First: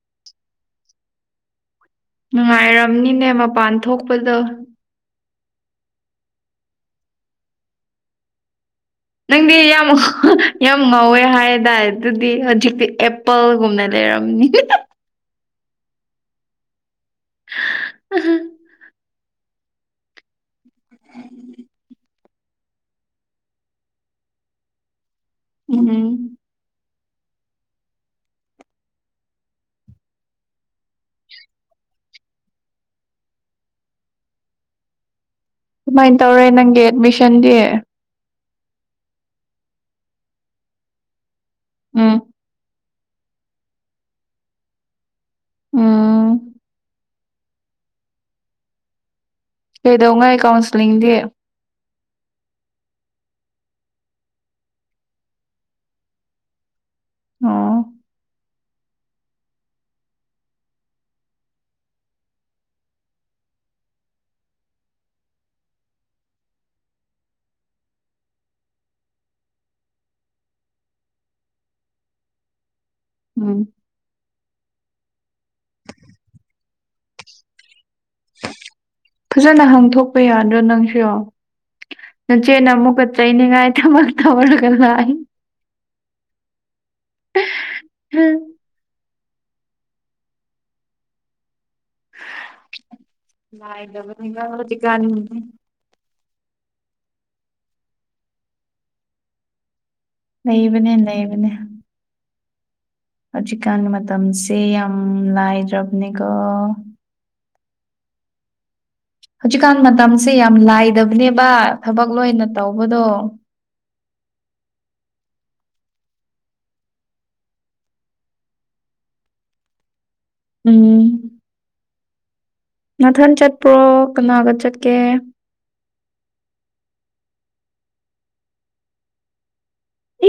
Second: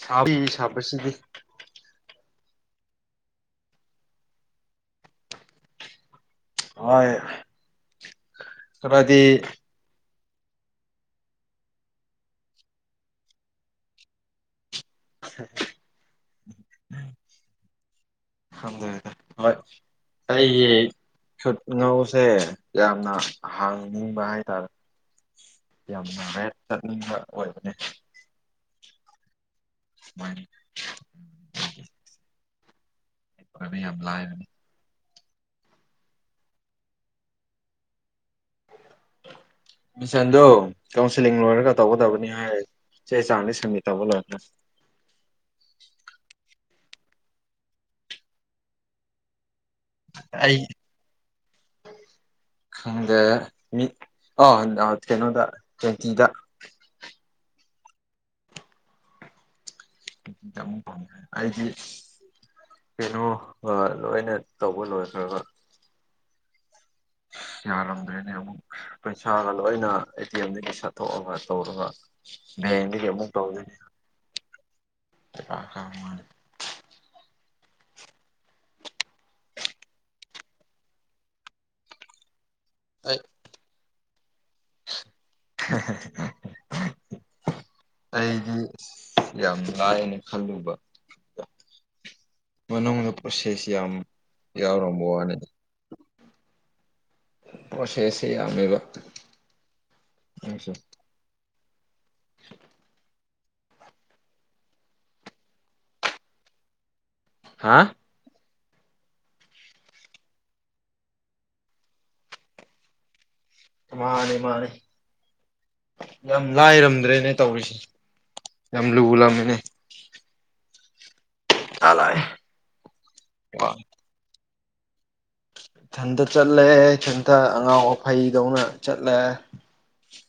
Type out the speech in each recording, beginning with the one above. ꯁꯥꯕꯩ ꯁꯥꯕꯁꯤꯗꯤ ꯅꯨꯡꯉꯥꯏꯔꯝꯅꯤꯅꯦ ꯃꯄꯥꯟ ꯊꯣꯛꯄꯗꯣ ꯍꯣꯏ ꯈꯔꯗꯤ ꯅꯪꯗꯤ ꯌꯥꯝꯃꯣ ꯌꯥꯝ ꯉꯧꯋꯦ ꯍꯥꯏꯗꯥꯏ ꯑꯗꯨꯗꯤ ꯍꯧꯖꯤꯛꯇꯤ ꯑꯦꯄꯜꯒꯨꯝꯅ ꯂꯩꯔꯝꯅꯤ ꯍꯦ ꯍꯦ ꯍꯦ ꯎꯝ [inaudible] ꯎꯝ ꯍꯨꯝ ꯈꯪꯗꯔ꯭ꯦꯗꯥ ꯍꯣꯏ ꯑꯩ ꯈꯨꯉꯧ ꯁꯦ ꯌꯥꯝꯅ ꯍꯥꯡꯅꯤꯡꯕ ꯍꯥꯏꯇꯥꯔꯦ ꯎꯝ ꯌꯥꯝꯅ ꯍꯦ ꯎꯝ ꯍꯣꯏ ꯑꯣꯏꯕꯅꯦ ꯃꯥꯅꯤ ꯍꯥꯟꯅꯥ ꯌꯥꯝ ꯂꯥꯏꯔꯝꯃꯦ ꯀꯃꯥꯏꯅꯥ ꯇꯧꯔꯦ ꯅꯪꯒꯤ ꯑꯦꯗꯃꯤꯁꯟꯗꯤ ꯃꯤꯁꯟꯗꯨ ꯀꯥꯎꯟꯁꯤꯂꯤꯡ ꯂꯣꯏꯔꯒ ꯎꯝ ꯇꯧꯒꯗꯕꯅꯤ ꯍꯥꯏ ꯆ ꯆꯅꯤ ꯁꯃꯤꯇꯥꯕꯨꯣꯑꯣꯅ ꯎꯝ ꯀꯩꯗꯧꯉꯥꯏ ꯑꯩ ꯀꯥꯎꯟꯁꯤꯂꯤꯡꯗꯤ ꯈꯪꯗꯦ ꯃꯤ ꯑ ꯀꯩꯅꯣꯗ ꯇ꯭ꯋꯦꯟꯇꯤꯗ ꯑꯣ ꯃꯨꯛ ꯐꯥꯎ ꯑꯩꯗꯤ ꯀꯩꯅꯣ ꯂꯣꯏꯅ ꯇꯧꯕ ꯂꯣꯏꯈ꯭ꯔꯕ ꯌꯥꯔꯝꯗ꯭ꯔꯦꯅꯦ ꯑꯃꯨꯛ ꯄꯩꯁꯥꯒ ꯂꯣꯏꯅ ꯑꯦ ꯇꯤ ꯑꯦꯝꯗꯒꯤ ꯁꯇꯣꯛꯑꯒ ꯇꯧꯔꯒ ꯍꯥꯌꯦꯡꯗꯒꯤ ꯑꯃꯨꯛ ꯎꯝ ꯇꯧꯒꯅꯤ ꯈꯪꯗꯦ ꯐꯖꯅ ꯍꯥꯡꯊꯣꯛꯄ ꯌꯥꯗ꯭ꯔꯣ ꯅꯪꯁꯨ ꯅꯆꯦ ꯅ ꯑꯃꯨꯛꯀꯥ ꯑꯩ ꯆꯥꯏꯅꯤꯡꯥꯏ ꯊꯕꯛ ꯇꯧꯋꯦꯍꯥꯏꯗꯅ ꯍꯦꯍꯦ ꯍꯦ ꯍꯦ ꯍꯦ ꯑꯩꯗꯤ ꯌꯥꯝ ꯂꯥꯏꯌꯦꯅ ꯈꯜꯂꯨꯕ ꯃꯅꯨꯡꯗ ꯄ꯭ꯔꯣꯁꯦꯁ ꯌꯥꯝ ꯂꯥꯏꯗꯕꯅꯤꯅ ꯍꯧꯖꯤꯛꯀꯥꯟ ꯌꯥꯎꯔꯝꯕ ꯋꯥꯅꯤꯗꯥ ꯄꯣ ꯆꯩꯦꯁꯌꯥꯃꯤꯕ ꯂꯩꯕꯅꯦ ꯂꯩꯕꯅꯦ ꯍꯂ ꯍꯧꯖꯤꯛꯀꯥꯟꯒꯤ ꯃꯇꯝꯁꯦ ꯌꯥꯝ ꯂꯥꯏꯗ꯭ꯔꯕꯅꯦꯀꯣ ꯍꯥ ꯍꯧꯖꯤꯛꯀꯥꯟ ꯃꯇꯝꯁꯦ ꯌꯥꯝ ꯂꯥꯏꯗꯕꯅꯦꯕ ꯊꯕꯛ ꯂꯣꯏꯅ ꯇꯧꯕꯗꯣ ꯃꯥꯅꯦ ꯃꯥꯅꯦ ꯌꯥꯝ ꯂꯥꯏꯔꯝꯗ꯭ꯔꯦꯅꯦ ꯇꯧꯔꯤꯁꯦ ꯌꯥꯝ ꯂꯨꯂꯝꯃꯤꯅꯦ ꯎꯝ [unintelligible] ꯃꯊꯟ ꯆꯠꯄ꯭ꯔꯣ ꯀꯅꯥꯒ ꯆꯠꯀꯦ ꯏꯊꯟꯇ ꯆꯠꯂꯦ ꯏꯊꯟꯇ ꯑꯉꯥꯎ ꯑꯐꯩꯗꯧꯅ ꯆꯠꯂꯦ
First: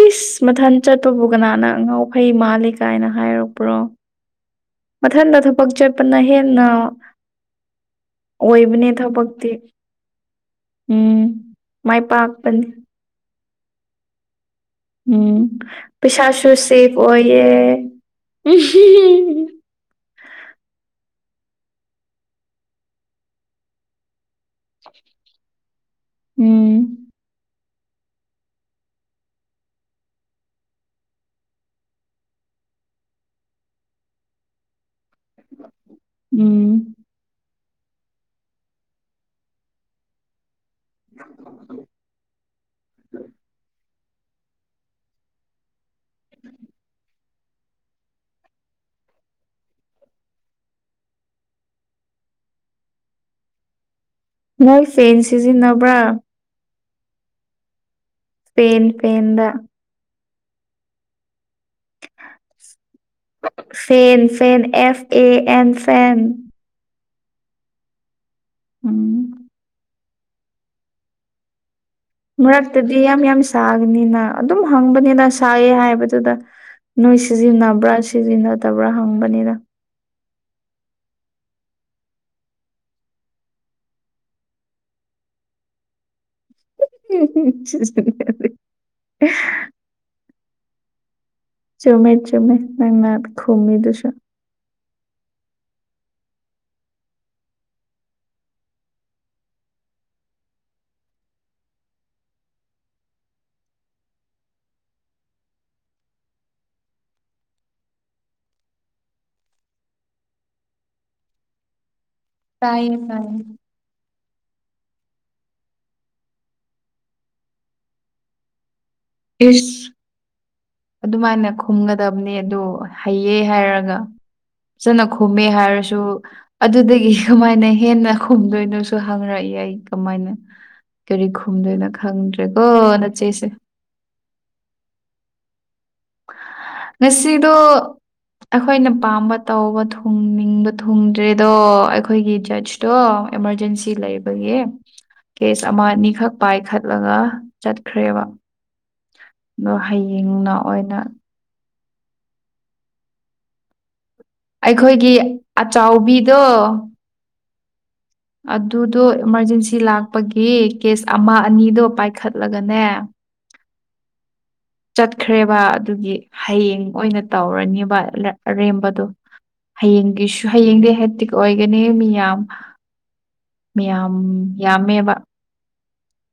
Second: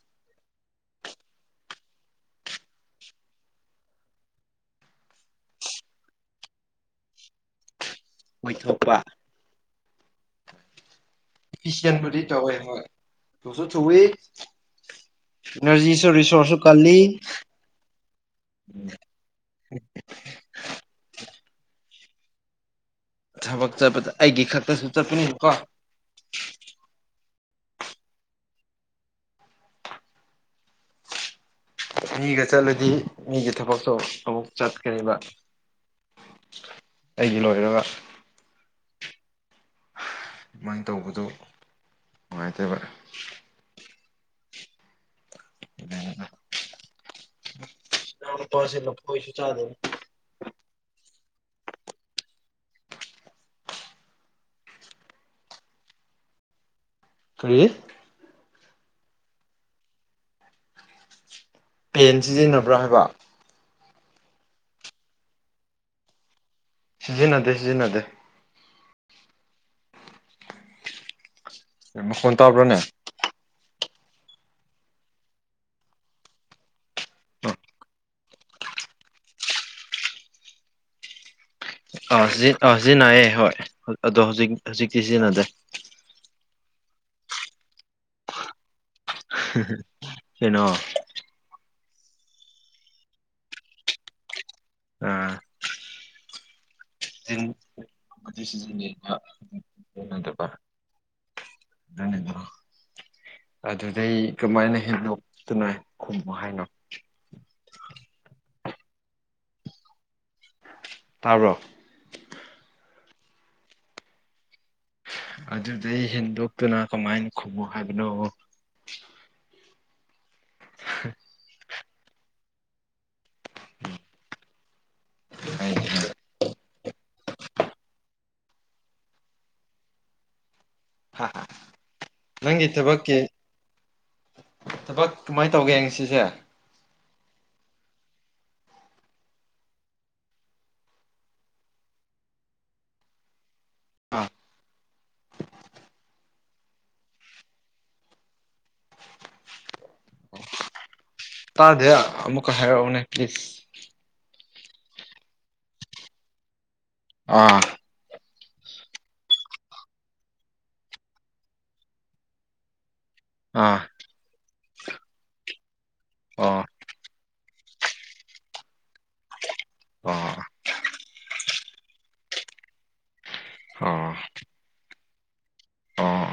ꯏꯁ ꯃꯊꯟ ꯆꯠꯄꯕꯨ ꯀꯅꯥꯅ ꯉ ꯉꯥꯎ ꯐꯩ ꯃꯥꯜꯂꯤ ꯀꯥꯏꯅ ꯍꯥꯏꯔꯛꯄ꯭ꯔꯣ ꯃꯊꯟꯇ ꯊꯕꯛ ꯆꯠꯄꯅ ꯍꯦꯟꯅ ꯑꯣꯏꯕꯅꯦ ꯀꯣꯏꯊꯣꯛꯄ ꯊꯄꯗꯤꯤ ꯎꯝ ꯃꯥꯏ ꯄꯥꯛꯄꯅꯤ ꯊꯣ ꯁꯣ ꯆꯧꯋ ꯎꯝ ꯄꯩꯁꯥꯁꯨ ꯀꯜꯂꯤ ꯁꯦꯐ ꯑꯣꯏꯌꯦ ꯎ ꯊꯕꯛ ꯆꯠꯄꯗ ꯑꯩꯒꯤ ꯈꯛꯇꯁꯨ ꯆꯠꯄꯅꯦ ꯀꯣ ꯎꯝ ꯃꯤꯒ ꯆꯠꯂꯨꯗꯤ ꯃꯤꯒꯤ ꯊꯕꯛꯇꯣ ꯑꯃꯨꯛ ꯆꯠꯀ꯭ꯔꯦꯕ ꯎꯝ ꯑꯩꯗꯤ ꯂꯣꯏꯔꯒ ꯑꯗꯨꯃꯥꯏꯅ ꯇꯧꯕꯗꯣ ꯅꯨꯡꯉꯥꯏꯇꯦꯕ ꯏꯅꯥꯎ ꯎꯝ [inaudible] ꯏꯅꯥꯎ ꯅꯨꯄꯥꯁꯦ ꯂꯐꯣꯢꯁꯦ ꯆꯥꯗꯕ ꯅꯣꯏ ꯐꯦꯟ ꯁꯤꯖꯤꯟꯅꯕ꯭ꯔꯥ ꯀꯔꯤ ꯄꯦꯟ ꯄꯦꯟꯗ ꯄꯦꯟ ꯁꯤꯖꯤꯟꯅꯕ꯭ꯔꯥ ꯍꯥꯏꯕ ꯐꯦꯟ ꯐꯦꯟ ꯑꯦꯐ ꯑꯦ ꯑꯦꯟ ꯐꯦꯟ ꯁꯤꯖꯤꯟꯅꯗꯦ ꯁꯤꯖꯤꯟꯅꯗꯦ ꯎꯝ ꯃꯈꯣꯟ ꯇꯥꯕ꯭ꯔꯥꯅꯦ ꯃꯔꯛꯇꯗꯤ ꯌꯥꯝ ꯌꯥꯝ ꯁꯥꯒꯅꯤꯅ ꯑꯗꯨꯝ ꯍꯪꯕꯅꯤꯗ ꯁꯥꯏꯑꯦ ꯍꯥꯏꯕꯗꯨꯗ ꯅꯣꯏ ꯁꯤꯖꯤꯟꯅꯕ꯭ꯔꯥ ꯁꯤꯖꯤꯟꯅꯗꯕ꯭ꯔꯥ ꯍꯪꯕꯅꯤꯅ ꯑꯥ ꯁꯤ ꯑꯥ ꯁꯤꯖꯤꯟꯅꯩꯌꯦ ꯍꯣꯏ ꯑꯗꯣ ꯍꯧꯖꯤꯛ ꯍꯧꯖꯤꯛꯇꯤ ꯁꯤꯖꯤꯟꯅꯗ꯭ꯔꯦ [inaudible] [unintelligible] ꯀꯩꯅꯣ ꯆꯃꯦ ꯆꯃꯦ ꯅꯪꯅꯥ ꯈꯨꯝꯃꯤꯗꯨꯁꯨ ꯑꯥ ꯑꯃꯗꯤ ꯁꯤꯖꯤꯟꯅꯒꯦꯅꯗꯕ [unintelligible] ꯅꯤ [inaudible] ꯑꯗꯨꯗꯩ ꯀꯃꯥꯏꯅ ꯍꯦꯟꯗꯣꯛꯇꯅ ꯈꯨꯝꯃꯨ ꯍꯥꯏꯅꯣ ꯇꯥꯕ꯭ꯔꯣ ꯇꯥꯏꯌꯦ ꯇꯥꯏ ꯑꯗꯨꯗꯩ ꯍꯦꯟꯗꯣꯛꯇꯨꯅ ꯀꯃꯥꯏꯅ ꯈꯨꯝꯃꯨ ꯍꯥꯏꯕꯅꯣ ꯏꯁ ꯑꯗꯨꯃꯥꯏꯅ ꯈꯨꯝꯒꯗꯕꯅꯦ ꯑꯗꯨ ꯍꯩꯌꯦ ꯍꯥꯏꯔꯒ ꯐꯖꯅ ꯈꯨꯝꯃꯦ ꯍꯥꯏꯅꯤ ꯍꯥꯏꯔꯁꯨ ꯑꯗꯨꯗꯒꯤ ꯀꯃꯥꯏꯅ ꯍꯦꯟꯅ ꯈꯨꯝꯗꯣꯏꯅꯣꯁꯨ ꯍꯪꯔꯛꯏ ꯑꯩ ꯀꯃꯥꯏꯅ ꯀꯔꯤ ꯈꯨꯝꯗꯣꯏꯅꯣ ꯈꯪꯗ꯭ꯔꯦꯀꯣ ꯅꯪꯒꯤ ꯊꯕꯛꯀꯤ ꯅꯆꯦꯁꯦ ꯊꯕꯛ ꯀꯃꯥꯏꯅ ꯇꯧꯒꯦ ꯉꯁꯤꯁꯦ ꯉꯁꯤꯗꯣ ꯑꯩꯈꯣꯏꯅ ꯄꯥꯝꯕ ꯇꯧꯕ ꯊꯨꯡꯅꯤꯡꯕ ꯊꯨꯡꯗ꯭ꯔꯦꯗꯣ ꯑꯩꯈꯣꯏꯒꯤ ꯖꯁꯇꯣ ꯑꯦꯃꯥꯔꯖꯦꯟꯁꯤ ꯑꯥ ꯂꯩꯕꯒꯤ ꯀꯦꯁ ꯑꯃ ꯑꯅꯤꯈꯛ ꯄꯥꯏꯈꯠꯂꯒ ꯆꯠꯈ꯭ꯔꯦꯕ ꯑꯗꯣ ꯍꯌꯦꯡꯅ ꯂꯛꯑꯣꯏꯅ ꯇꯥꯗꯦ ꯑꯃꯨꯀ ꯍꯥꯏꯔꯛꯑꯨꯅꯦ ꯄ꯭ꯂꯤꯖ ꯑꯩꯈꯣꯏꯒꯤ ꯑꯆꯧꯕꯤꯗꯣ ꯑꯥ ꯑꯗꯨꯗꯣ ꯏꯃꯥꯔꯖꯦꯟꯁꯤ ꯂꯥꯛꯄꯒꯤ ꯀꯦꯁ ꯑꯃ ꯑꯅꯤꯗꯣ ꯄꯥꯏꯈꯠꯂꯒꯅꯦ ꯑꯥ ꯆꯠꯈ꯭ꯔꯦꯕ ꯑꯗꯨꯒꯤ ꯑꯣ ꯍꯌꯦꯡ ꯑꯣꯏꯅ ꯇꯧꯔꯅꯦꯕ ꯑꯔꯦꯝꯕꯗꯣ ꯍꯌꯦꯡꯒꯤꯁꯨ ꯑꯣ ꯍꯌꯦꯡꯗꯤ ꯍꯦꯛꯇꯤꯛ ꯑꯣꯏꯒꯅꯤ ꯃꯤꯌꯥꯝ ꯃꯤꯌꯥꯝ ꯑꯣ ꯌꯥꯝꯃꯦꯕ ꯑꯣ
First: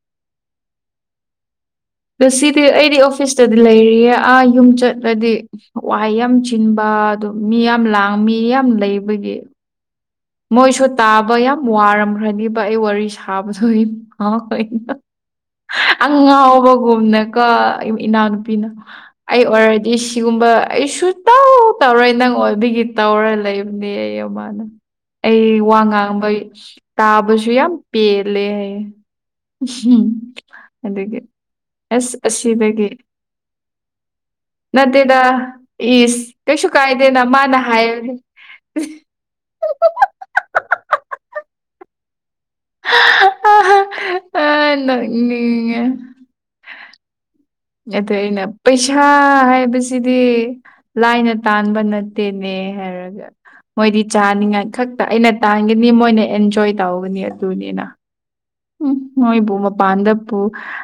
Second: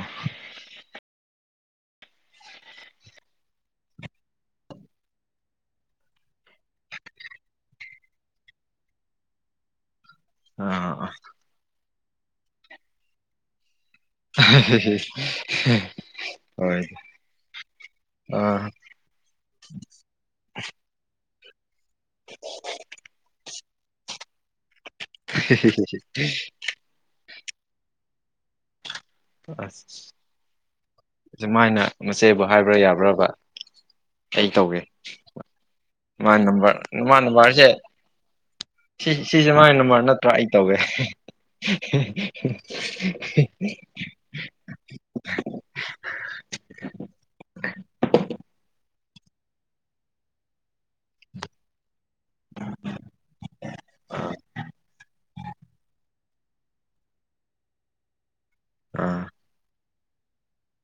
ꯉꯁꯤꯗꯤ ꯑꯩꯗꯤ ꯑꯣꯐꯤꯁꯇꯗꯤ ꯂꯩꯔꯤꯌꯦ ꯑꯥ ꯌꯨꯝ ꯆꯠꯂꯗꯤ ꯋꯥꯍꯩ ꯌꯥꯝ ꯆꯤꯟꯕ ꯑꯗꯨ ꯃꯤ ꯌꯥꯝ ꯂꯥꯡ ꯃꯤ ꯌꯥꯝ ꯂꯩꯕꯒꯤ ꯃꯣꯏꯁꯨ ꯑꯥ ꯇꯥꯕ ꯌꯥꯝ ꯋꯥꯔꯝꯈ꯭ꯔꯅꯦꯕ ꯑꯩ ꯋꯥꯔꯤ ꯁꯥꯕꯗꯣ ꯏꯃꯥꯈꯣꯏꯅ [inaudible] ꯍꯣꯏ ꯑꯉꯥꯎꯕꯒꯨꯝꯅꯀꯣ ꯏꯅꯥꯎꯅꯨꯄꯤꯅ ꯑꯥ ꯑꯩ ꯑꯣꯏꯔꯗꯤ ꯁꯤꯒꯨꯝꯕ ꯑꯩꯁꯨ ꯇꯧ ꯇꯧꯔꯣꯏ ꯅꯪ ꯑꯣꯏꯕꯒꯤ ꯇꯧꯔ ꯂꯩꯕ [unintelligible] ꯑꯩ ꯋꯥ ꯉꯥꯡꯕ ꯇꯥꯕꯁꯨ ꯌꯥꯝ ꯄꯦꯜꯂꯦ ꯍꯥꯏꯌꯦ ꯑꯁ [unintelligible] ꯑꯗꯒꯤ ꯑꯁꯨꯃꯥꯏꯅ ꯑꯁ ꯃꯆꯦꯕꯨ ꯍꯥꯏꯕ꯭ꯔꯥ ꯑꯁꯤꯗꯒꯤ ꯌꯥꯕ꯭ꯔꯕ ꯑꯩ ꯇꯧꯒꯦ ꯅꯠꯇꯦꯗ ꯏꯁ ꯃꯥ ꯀꯩꯁꯨ ꯅꯝꯕꯔ ꯃꯥ ꯀꯥꯏꯗꯦꯅ ꯃꯥꯅ ꯅꯝꯕꯔꯁꯦ ꯍꯥꯏꯕꯅꯦ ꯁꯤ ꯁꯤꯁꯦ ꯃꯥꯥꯏ ꯅꯝꯕꯔ ꯅꯠꯇ꯭ꯔꯥ ꯑꯩ ꯇꯧꯋꯦ [unintelligible] ꯑꯥ ꯅꯣꯛꯅꯤꯡꯉꯦ [inaudible] ꯑꯗꯩ ꯑꯩꯅ ꯄꯩꯁꯥ ꯍꯥꯏꯕꯁꯤꯗꯤ ꯂꯥꯏꯅ ꯇꯥꯟꯕ ꯅꯠꯇꯦꯅꯦ ꯍꯥꯏꯔꯒ ꯃꯣꯏꯗꯤ ꯆꯥꯅꯤꯡꯉꯥꯏ ꯈꯛꯇ ꯑꯩꯅ ꯇꯥꯟꯒꯅꯤ ꯃꯣꯏꯅ ꯑꯦꯟꯖꯣꯏ ꯇꯧꯒꯅꯤ ꯑꯗꯨꯅꯤꯅ ꯎꯝ ꯑꯥ ꯅꯣꯏꯕꯨ ꯃꯄꯥꯟꯗꯕꯨ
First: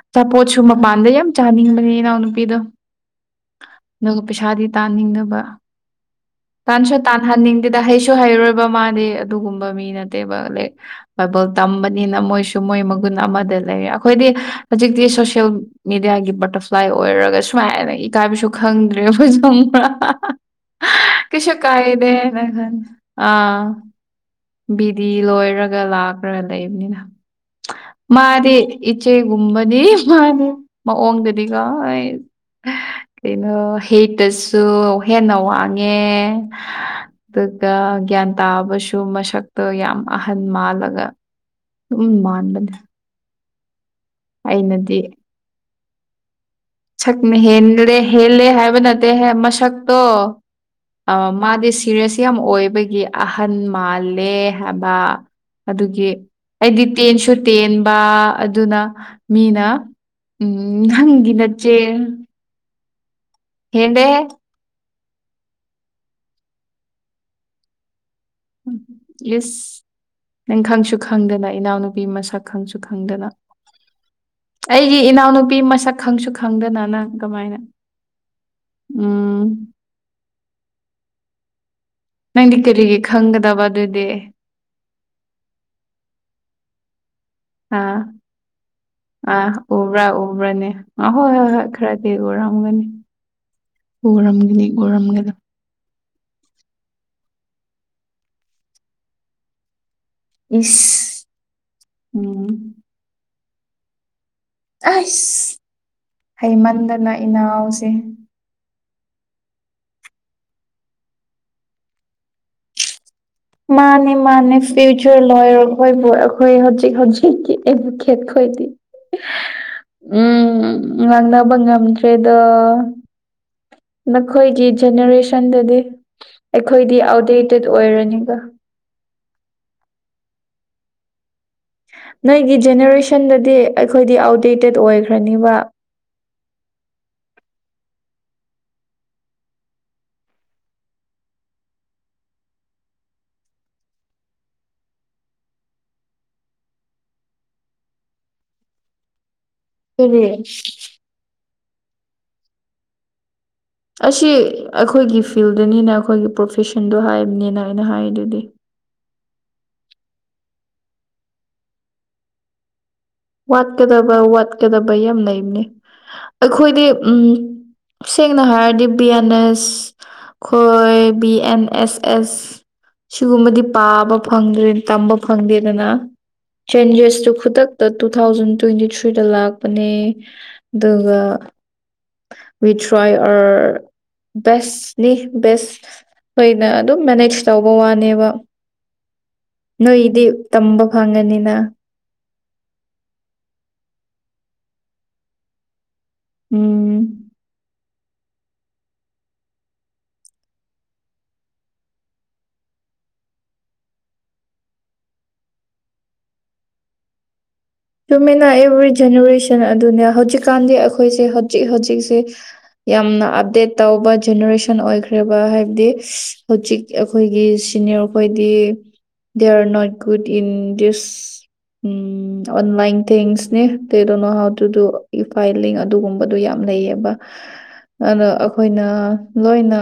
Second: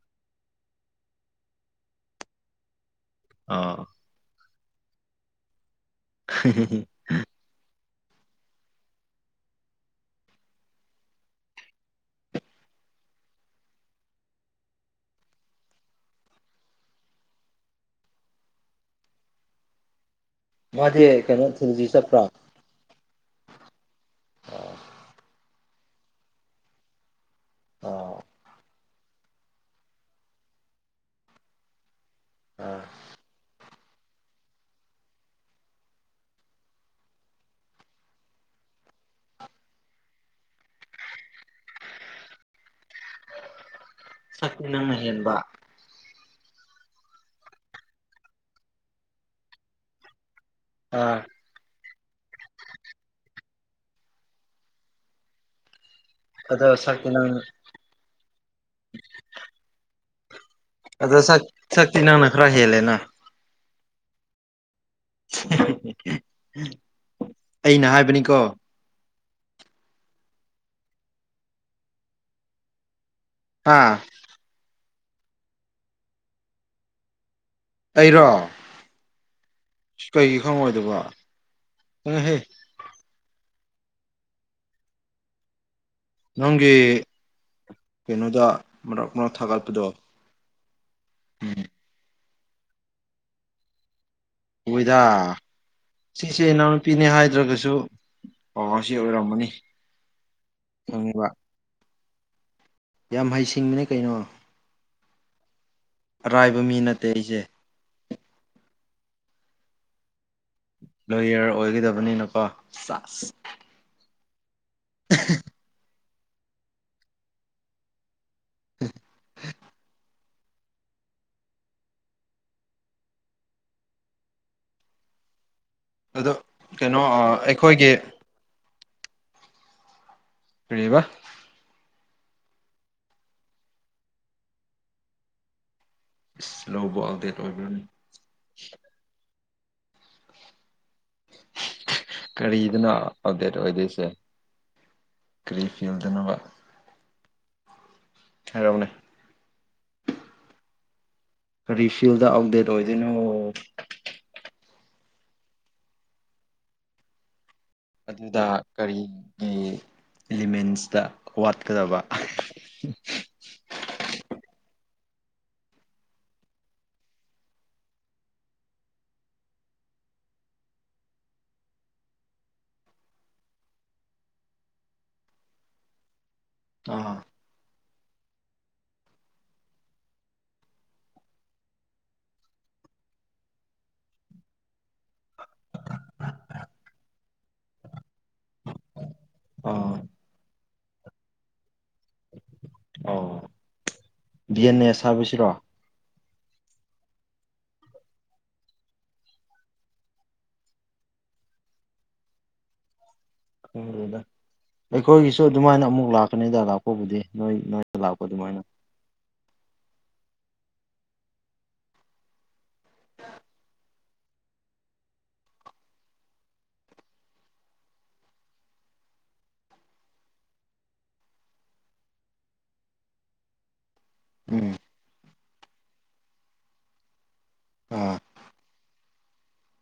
ꯑꯆꯥꯄꯣꯠꯁꯨ ꯃꯄꯥꯟꯗ ꯌꯥꯝ ꯆꯥꯅꯤꯡꯕꯅꯤ ꯏꯅꯥꯎ ꯅꯨꯄꯤꯗꯣ ꯑꯥ ꯅꯪ ꯄꯩꯁꯥꯗꯤ ꯇꯥꯅꯤꯡꯗꯕ ꯇꯥꯟꯁꯨ ꯇꯥꯟꯍꯟꯅꯤꯡꯗꯦꯗ ꯍꯩꯁꯨ ꯍꯩꯔꯣꯏꯕ ꯃꯥꯗꯤ ꯑꯗꯨꯒꯨꯝꯕ ꯃꯤ ꯅꯠꯇꯦꯕ ꯂꯥꯏ ꯕꯥꯏꯕꯜ ꯇꯝꯕꯅꯤꯅ ꯃꯣꯏꯁꯨ ꯃꯣꯏ ꯃꯒꯨꯟ ꯑꯃꯗ ꯂꯩꯔ ꯑꯩꯈꯣꯏꯗꯤ ꯍꯧꯖꯤꯛꯇꯤ ꯁꯣꯁꯦꯜ ꯃꯦꯗꯤꯌꯥꯒꯤ ꯕꯇꯔꯐ꯭ꯂꯥꯏ ꯑꯣꯏꯔꯒ ꯁꯨꯃꯥꯏꯅ ꯏꯀꯥꯏꯕꯁꯨ ꯈꯪꯗ꯭ꯔꯦ [unintelligible] ꯃꯥꯗꯤ ꯀꯩꯅꯣ ꯀꯩꯁꯨ ꯊꯤꯜꯖꯤ ꯆꯠꯄ꯭ꯔꯥ ꯀꯥꯏꯗꯦꯅ ꯈꯥꯟ ꯑꯥ ꯑꯥ ꯕꯤꯗꯤ ꯂꯣꯏꯔꯒ ꯂꯥꯛꯈ꯭ꯔꯒ ꯂꯩꯕꯅꯤꯅ ꯑꯥ ꯃꯥꯗꯤ ꯏꯆꯦꯒꯨꯝꯕꯅꯤ ꯃꯥꯅꯦ ꯃꯑꯣꯡꯗꯨꯗꯤ ꯀꯣ ꯑꯥ ꯀꯩꯅꯣ ꯍꯤꯠꯇꯁꯨ ꯍꯦꯟꯅ ꯋꯥꯡꯉꯦ ꯑꯗꯨꯒ ꯒ꯭ꯌꯥꯟ ꯇꯥꯕꯁꯨ ꯃꯁꯛꯇꯣ ꯌꯥꯝ ꯑꯍꯟ ꯃꯥꯜꯂꯒ ꯑꯗꯨꯝ ꯃꯥꯟꯕꯅꯦ ꯁꯛꯇꯤ ꯅꯪꯅ ꯑꯩꯅꯗꯤ ꯍꯦꯟꯕ ꯁꯛꯅ ꯍꯦꯜꯂꯦ ꯍꯦꯜꯂꯦ ꯍꯥꯏꯕ ꯅꯠꯇꯦ ꯃꯁꯛꯇꯣ ꯑꯝ ꯑꯥ ꯃꯥꯗꯤ ꯁꯤꯔꯤꯌꯁ ꯌꯥꯝ ꯑꯣꯏꯕꯒꯤ ꯑꯍꯟ ꯃꯥꯜꯂꯦ ꯍꯥꯏꯕ ꯑꯗꯨꯒꯤ ꯑꯗꯣ ꯑꯩꯗꯤ ꯁꯛꯇꯤ ꯇꯦꯟꯁꯨ ꯅꯪꯅ ꯇꯦꯟꯕ ꯑꯗꯨꯅ ꯃꯤꯅ ꯎꯝ ꯑꯗꯣ ꯅꯪꯒꯤ ꯁꯛ ꯅꯆꯦ ꯁꯛꯇꯤ ꯅꯪꯅ ꯈꯔ ꯍꯦꯜꯂꯦꯅ ꯍꯦꯟꯗꯦꯍꯦ ꯑꯩꯅ ꯍꯥꯏꯕꯅꯤꯀꯣ ꯎꯝ ꯏꯁ ꯅꯪ ꯈꯪꯁꯨ ꯈꯪꯗꯅ ꯏꯅꯥꯎꯅꯨꯄꯤ ꯃꯁꯛ ꯈꯪꯁꯨ ꯈꯪꯗꯅ ꯑꯥ ꯑꯩꯒꯤ ꯏꯅꯥꯎꯅꯨꯄꯤ ꯃꯁꯛ ꯈꯪꯁꯨ ꯈꯪꯗꯅ ꯅꯪ ꯀꯃꯥꯏꯅ ꯑꯩꯔꫭ ꯎꯝ ꯀꯩꯒꯤ ꯈꯪꯉꯣꯏꯗꯨꯕ ꯅꯪꯗꯤ ꯀꯔꯤꯒꯤ ꯈꯪꯒꯗꯕ ꯑꯗꯨꯗꯤ ꯅꯪꯒꯤ ꯑꯥ ꯀꯩꯅꯣꯗ ꯃꯔꯛ ꯃꯔꯛ ꯑ ꯊꯥꯒꯠꯄꯗꯣ ꯎꯕ꯭ꯔꯥ ꯎꯕ꯭ꯔꯥꯅꯦ ꯑ ꯍꯣꯏ ꯍꯣꯏ ꯎꯝ ꯍꯣꯏ ꯈꯔꯗꯤ ꯎꯔꯝꯒꯅꯤ ꯎꯔꯝ ꯎꯏꯗꯥ ꯁꯤꯁꯦ ꯏꯅꯥꯎꯅꯨꯄꯤꯅꯦ ꯍꯥꯏꯗ꯭ꯔꯒꯁꯨ ꯑꯥꯁꯤ ꯑꯣꯏꯔꯝꯃꯅꯤ ꯏꯁ ꯈꯪꯉꯦꯕ ꯎꯝ ꯌꯥꯝ ꯍꯩꯁꯤꯡꯕꯅꯦ ꯀꯩꯅꯣ ꯑꯁ ꯑꯔꯥꯏꯕ ꯃꯤ ꯅꯠꯇꯦ ꯍꯩꯃꯟꯗꯅ ꯑꯩꯁꯦ ꯏꯅꯥꯎꯁꯦ ꯂꯣꯌꯔ ꯑꯣꯏꯒꯗꯕꯅꯤꯅꯀꯣ ꯁꯥꯁ ꯃꯥꯅꯦ ꯃꯥꯅꯦ ꯐ꯭ꯌꯨꯆꯔ ꯂꯣꯏꯣꯌꯔ ꯑꯩꯈꯣꯏꯕꯨ ꯑꯩꯈꯣꯏ ꯍꯧꯖꯤꯛ ꯍꯧꯖꯤꯛꯀꯤ ꯑꯩꯕꯨ ꯈꯦꯠꯈꯣ ꯑꯩꯈꯣꯏꯗꯤ ꯎꯝ ꯉꯥꯡꯅꯕ ꯉꯝꯗ꯭ꯔꯦꯗ ꯅꯈꯣꯏꯒꯤ ꯖꯦꯅꯦꯔꯦꯁꯟꯗꯨꯗꯤ ꯑꯗꯣ ꯑꯩꯈꯣꯏꯗꯤ ꯀꯩꯅꯣ ꯑꯥꯎꯠꯗꯦꯇꯦꯠ ꯑꯩꯈꯣꯏꯒꯤ ꯑꯣꯏꯔꯅꯤ ꯑ ꯀꯔꯤꯕ ꯅꯣꯏꯒꯤ ꯖꯦꯅꯦꯔꯦꯁꯟꯗꯨꯗꯤ ꯑꯩꯈꯣꯏꯗꯤ ꯑꯥꯎꯠꯗꯦꯇꯦꯠ ꯑꯣꯏꯈ꯭ꯔꯅꯤꯕ ꯏꯁ ꯂꯧꯕꯨ ꯑꯞꯗꯦꯠ ꯑꯣꯏꯕ꯭ꯔꯅꯦ ꯀꯔꯤꯗꯅꫭ ꯑꯥꯎꯗꯦꯠ ꯑꯣꯏꯗꯣꯏꯁꯦ ꯀꯔꯤ ꯐꯤ ꯌꫭꯟꯗꫭꯏꯅꫭꯕ ꯍꯥꯏꯔꯧꯅꯦ ꯁꯨꯗꯦ ꯑꯩ ꯀꯔꯤ ꯐꯤꯜꯗ ꯑꯥꯎꯗꯦꯠ ꯑꯣꯏꯗꯣꯏꯅꯣ ꯑꯁꯤ ꯑꯩꯈꯣꯏꯒꯤ ꯐꯤꯜꯗꯅꯤꯅ ꯑꯩꯈꯣꯏꯒꯤ ꯄ꯭ꯔꯣꯐꯦꯁꯟꯗꯣ ꯍꯥꯏꯕꯅꯤꯅ ꯑꯩꯅ ꯍꯥꯏꯗꯨꯗꯤ ꯑꯗꯨꯗ ꯀꯔꯤꯒꯤ ꯏꯂꯤꯃꯦꯟꯁꯇ ꯋꯥꯠꯀꯗꯕ ꯋꯥꯠꯀꯗꯕ ꯋꯥꯠꯀꯗꯕ ꯌꯥꯝ ꯂꯩꯕꯅꯦ ꯑꯩꯈꯣꯏꯗꯤ ꯎꯝ ꯁꯦꯡꯅ ꯍꯥꯏꯔꯗꯤ ꯕꯤ ꯌꯥ ꯅꯦꯁ ꯑꯈꯣꯏ ꯕꯤ ꯑꯦꯟ ꯑꯦꯁ ꯑꯦꯁ ꯁꯤꯒꯨꯝꯕꯗꯤ ꯄꯥꯕ ꯐꯪꯗ꯭ꯔꯦ ꯇꯝꯕ ꯐꯪꯗꯦꯗꯅ ꯑꯥ ꯆꯦꯟꯖꯦꯁꯇꯨ ꯈꯨꯗꯛ ꯇꯨ ꯇꯨꯊꯥꯎꯖꯟ ꯇꯨ꯭ꯋꯦꯟꯇꯤ ꯊ꯭ꯔꯤꯗ ꯂꯥꯛꯄꯅꯦ ꯑꯗꯨꯒ ꯋꯤ ꯇ꯭ꯔꯥꯏ ꯑꯔ ꯕꯦꯁ ꯅꯤ ꯕꯦꯁ ꯅꫭꯏꯅ ꯑꯗꯨꯝ ꯃꯦꯅꯦꯖ ꯇꯧꯕ ꯋꯥꯅꯦꯕ ꯑꯥ ꯅꯣꯏꯒꯤꯗꯤ ꯇꯝꯕ ꯐꯪꯉꯅꯤꯅ ꯑꯧ ꯗꯤ ꯑꯦꯟ ꯑꯦꯁ ꯍꯥꯏꯕꯁꯤꯔꯣ ꯎꯝ ꯈꯪꯗꯦꯗ ꯑꯩꯈꯣꯏꯒꯤꯁꯨ ꯑꯗꯨꯃꯥꯏꯅ ꯑꯃꯨꯛ ꯂꯥꯛꯀꯅꯤꯗ ꯂꯥꯛꯄꯕꯨꯗꯤ ꯅꯣꯏ ꯅꯥ ꯆꯨꯝꯃꯤꯅ ꯑꯦꯕ꯭ꯔꯤ ꯖꯦꯅꯦꯔꯦꯁꯟ ꯑꯗꯨꯅꯦ ꯍꯧꯖꯤꯛꯀꯥꯟꯗꯤ ꯑꯩꯈꯣꯏꯁꯦ ꯍꯧꯖꯤꯛ ꯍꯧꯖꯤꯛꯁꯦ ꯌꯥꯝꯅ ꯑꯞꯗꯦꯠ ꯇꯧꯕ ꯖꯦꯅꯔꯦꯁꯟ ꯑꯣꯏꯈ꯭ꯔꯦ ꯄꯔꯕ ꯍꯥꯏꯕꯗꯤ ꯍꯧꯖꯤꯛ ꯑꯩꯈꯣꯏꯒꯤ ꯁꯤꯅꯤꯌꯔ ꯑꯈꯣꯏꯗꯤ they are not good in this um online ꯊꯤꯡꯁꯅꯦ they don't know how to um do ꯏꯐꯥꯏꯂꯤꯡ ꯑꯗꯨꯒꯨꯝꯕꯗꯣ ꯌꯥꯝ ꯂꯩꯌꯦꯕ ꯑꯥ ꯑꯗꯣ ꯑꯩꯈꯣꯏꯅ ꯂꯣꯏꯅ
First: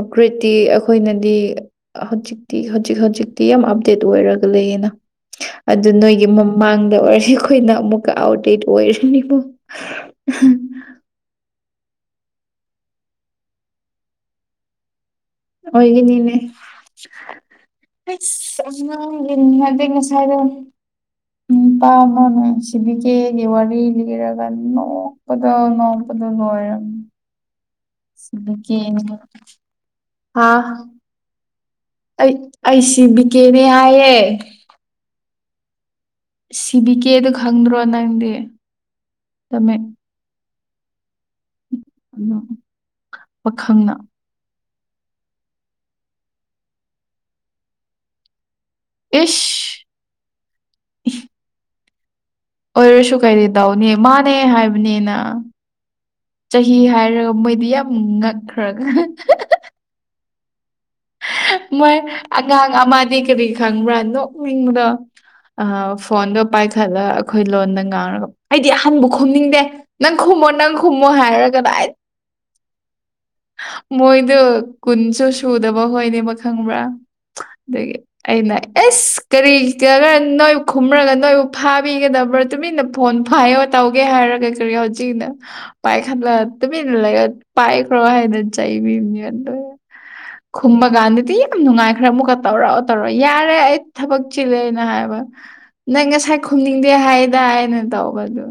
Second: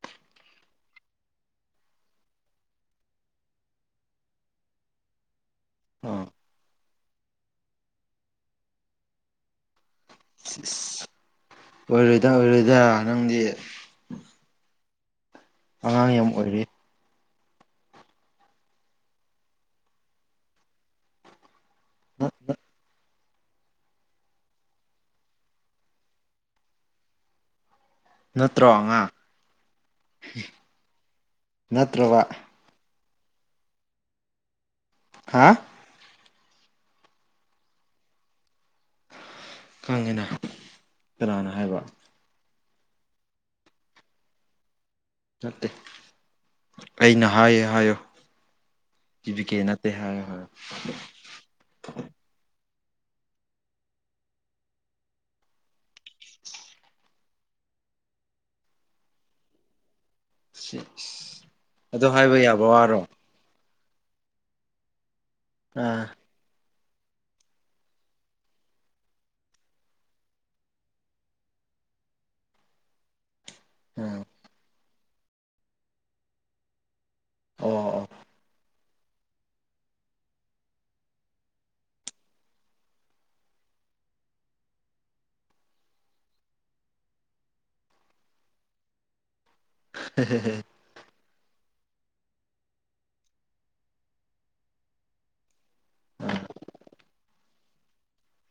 ꯑꯞꯒꯔꯦꯠꯇꯤ ꯑꯩꯈꯣꯏꯅꯗꯤ ꯍꯧꯖꯤꯛꯇꯤ ꯍꯧꯖꯤꯛ ꯍꯧꯖꯤꯛꯇꯤ ꯌꯥꯝ ꯑꯞꯗꯦꯠ ꯑꯣꯏꯔꯒ ꯂꯩꯌꯦꯅ ꯑꯗꯨ ꯑꯥ ꯅꯣꯏꯒꯤ ꯃꯥꯡꯗ ꯑꯣꯏꯔꯗꯤ ꯑꯩꯈꯣꯏꯅ ꯑꯃꯨꯛꯀ ꯑꯥꯎꯠꯦꯠ ꯑꯣꯏꯔꯅꯤꯕꯣ [inaudible] ꯑꯣꯏꯔꯣꯏꯗ ꯑꯣꯏꯔꯣꯏꯗ ꯅꯪꯗꯤ ꯑꯉꯥꯡ ꯌꯥꯝ ꯑꯣꯏꯒꯅꯤꯅꯦ ꯑꯣꯏꯔꯤ [unintelligible] ꯉꯁꯥꯏꯗꯣ ꯎꯝ ꯄꯥꯃꯅꯨꯡꯁꯤꯕꯤ ꯀꯦꯒꯤ ꯋꯥꯔꯤ ꯂꯤꯔꯒ ꯅꯣꯛꯄꯗꯣ ꯅꯣꯛꯄꯗꯣ ꯂꯣꯏꯔꯝꯃꯦ ꯅꯠꯇ꯭ꯔꯣ ꯑꯉꯥꯡ [unintelligible] ꯍꯥꯥ ꯅꯠꯇ꯭ꯔꯕ ꯑꯩ ꯑꯩꯁꯤ ꯕꯤꯀꯦꯅꯦ ꯍꯥꯏꯌꯦ ꯍꯥꯥ ꯁꯤꯕꯤ ꯀꯦꯗꫭ ꯈꯪꯗ꯭ꯔꯣ ꯅꯪꯗꯤ ꯇꯃꯦ ꯈꯪꯉꯤꯅ ꯀꯅꯥꯅ ꯍꯥꯏꯕ ꯑꯗꫭ ꯄꯥꯈꯪꯅ ꯅꯠꯇꯦ ꯑꯩꯅ ꯍꯥꯏꯌꯦ ꯍꯥꯏꯌꯣ ꯏꯕꯤ ꯏꯁ ꯀꯦ ꯅ ꯇꯦ ꯍꯥꯏꯌꯦ ꯍꯥꯏꯌꫭ ꯑꯣꯏꯔꯁꯨ ꯀꯩꯔꯤ ꯇꯧꯅꯤ ꯃꯥꯅꯦ ꯍꯥꯏꯕꯅꯤꯅ ꯆꯍꯤ ꯍꯥꯏꯔꯒ ꯃꯣꯏꯗꯤ ꯌꯥꯝ ꯉꯛꯈ꯭ꯔꯒ ꯁꯤ ꯏꯁ ꯃꯣꯏ ꯑꯉꯥꯡ ꯑꯃꯗꯤ ꯀꯔꯤ ꯈꯪꯕ꯭ꯔꯥ ꯅꯣꯛꯅꯤꯡꯕꯗꫭ ꯑ ꯑꯥ ꯐꯣꯟꯗꯣ ꯄꯥꯏꯈꯠꯂ ꯑꯩꯈꯣꯏ ꯂꯣꯟꯗ ꯉꯥꯡꯔꯒ ꯑꯩꯗꯤ ꯑꯍꯟꯕ ꯈꯨꯝꯅꯤꯡꯗꯦ ꯅꯪ ꯈꯨꯝꯃꯣ ꯅꯪ ꯈꯨꯝꯃꯣ ꯍꯥꯏꯔꯒ [unintelligible] ꯎꯝ ꯃꯣꯏꯗꯨ ꯀꯨꯟꯁꯨ ꯁꯨꯗꯕ ꯍꯣꯏꯅꯦꯕ ꯈꯪꯕ꯭ꯔꯥ ꯑꯣ ꯑꯗꯨꯒꯤ ꯑꯣ ꯑꯩꯅ ꯑꯦꯁ ꯀꯔꯤ [unintelligible] ꯅꯣꯏꯕꯨ ꯈꯨꯝꯔꯒ ꯅꯣꯏꯕꯨ ꯐꯥꯕꯤꯒꯗꯕ꯭ꯔꯥ ꯇꯨꯃꯤꯟꯅ ꯐꯣꯟ ꯐꯥꯏꯌꯣ ꯇꯧꯒꯦ ꯍꯥꯏꯔꯒ ꯀꯔꯤ ꯍꯧꯖꯤꯛꯅ ꯄꯥꯏꯈꯠꯂ ꯇꯨꯃꯤꯟ ꯂꯩ ꯄꯥꯏ ꯈ꯭ꯔꯣ ꯍꯥꯏꯅ ꯆꯩꯕꯤꯝꯅꯦ ꯈꯨꯨꯝꯃꯛ ꯒꯥꯟꯗꯗꯤ ꯌꯥꯝ ꯅꯨꯡꯉꯥꯏꯈ꯭ꯔꯦ ꯑꯃꯨꯛꯀ ꯇꯧꯔꯛꯑꯣ ꯇꯧꯔꯛꯑꯣ ꯌꯥꯔꯦ ꯑꯩ ꯊꯕꯛ ꯆꯤꯜꯂꯦꯅ ꯍꯥꯏꯕ ꯅꯪ ꯉꯁꯥꯏ ꯈꯨꯝꯅꯤꯡꯗꯦ ꯍꯥꯏꯗ ꯑꯩꯅ ꯇꯧꯕꯗꯨ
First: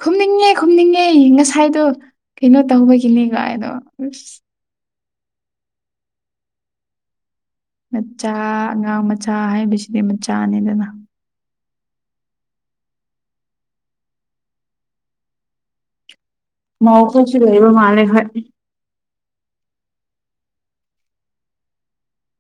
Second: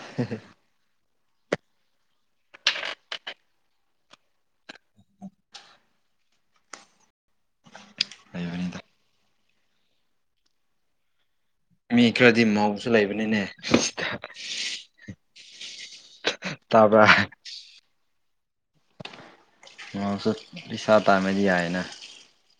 ꯈꯨꯝꯅꯤꯡꯉꯦ ꯈꯨꯝꯅꯤꯡꯉꯦ ꯉꯁꯥꯏꯗꯣ ꯀꯩꯅꯣ ꯇꯧꯕꯒꯤꯅꯦ ꯒꯥꯏꯗꯣ ꯑꯁ ꯃꯆꯥ ꯂꯩꯕꯅꯤꯗ ꯑꯉꯥꯡ ꯃꯆꯥ ꯍꯥꯏꯕꯁꯤꯗꯤ ꯃꯆꯥꯅꯤꯗꯅ ꯃꯤ ꯈꯔꯗꯤ ꯃꯧꯁꯨ ꯂꯩꯕꯅꯤꯅꯦ ꯇꯥꯕꯔꯥ ꯃꯧꯁꯨ ꯄꯩꯁꯥ ꯇꯥꯟꯅꯕ ꯌꯥꯏꯅ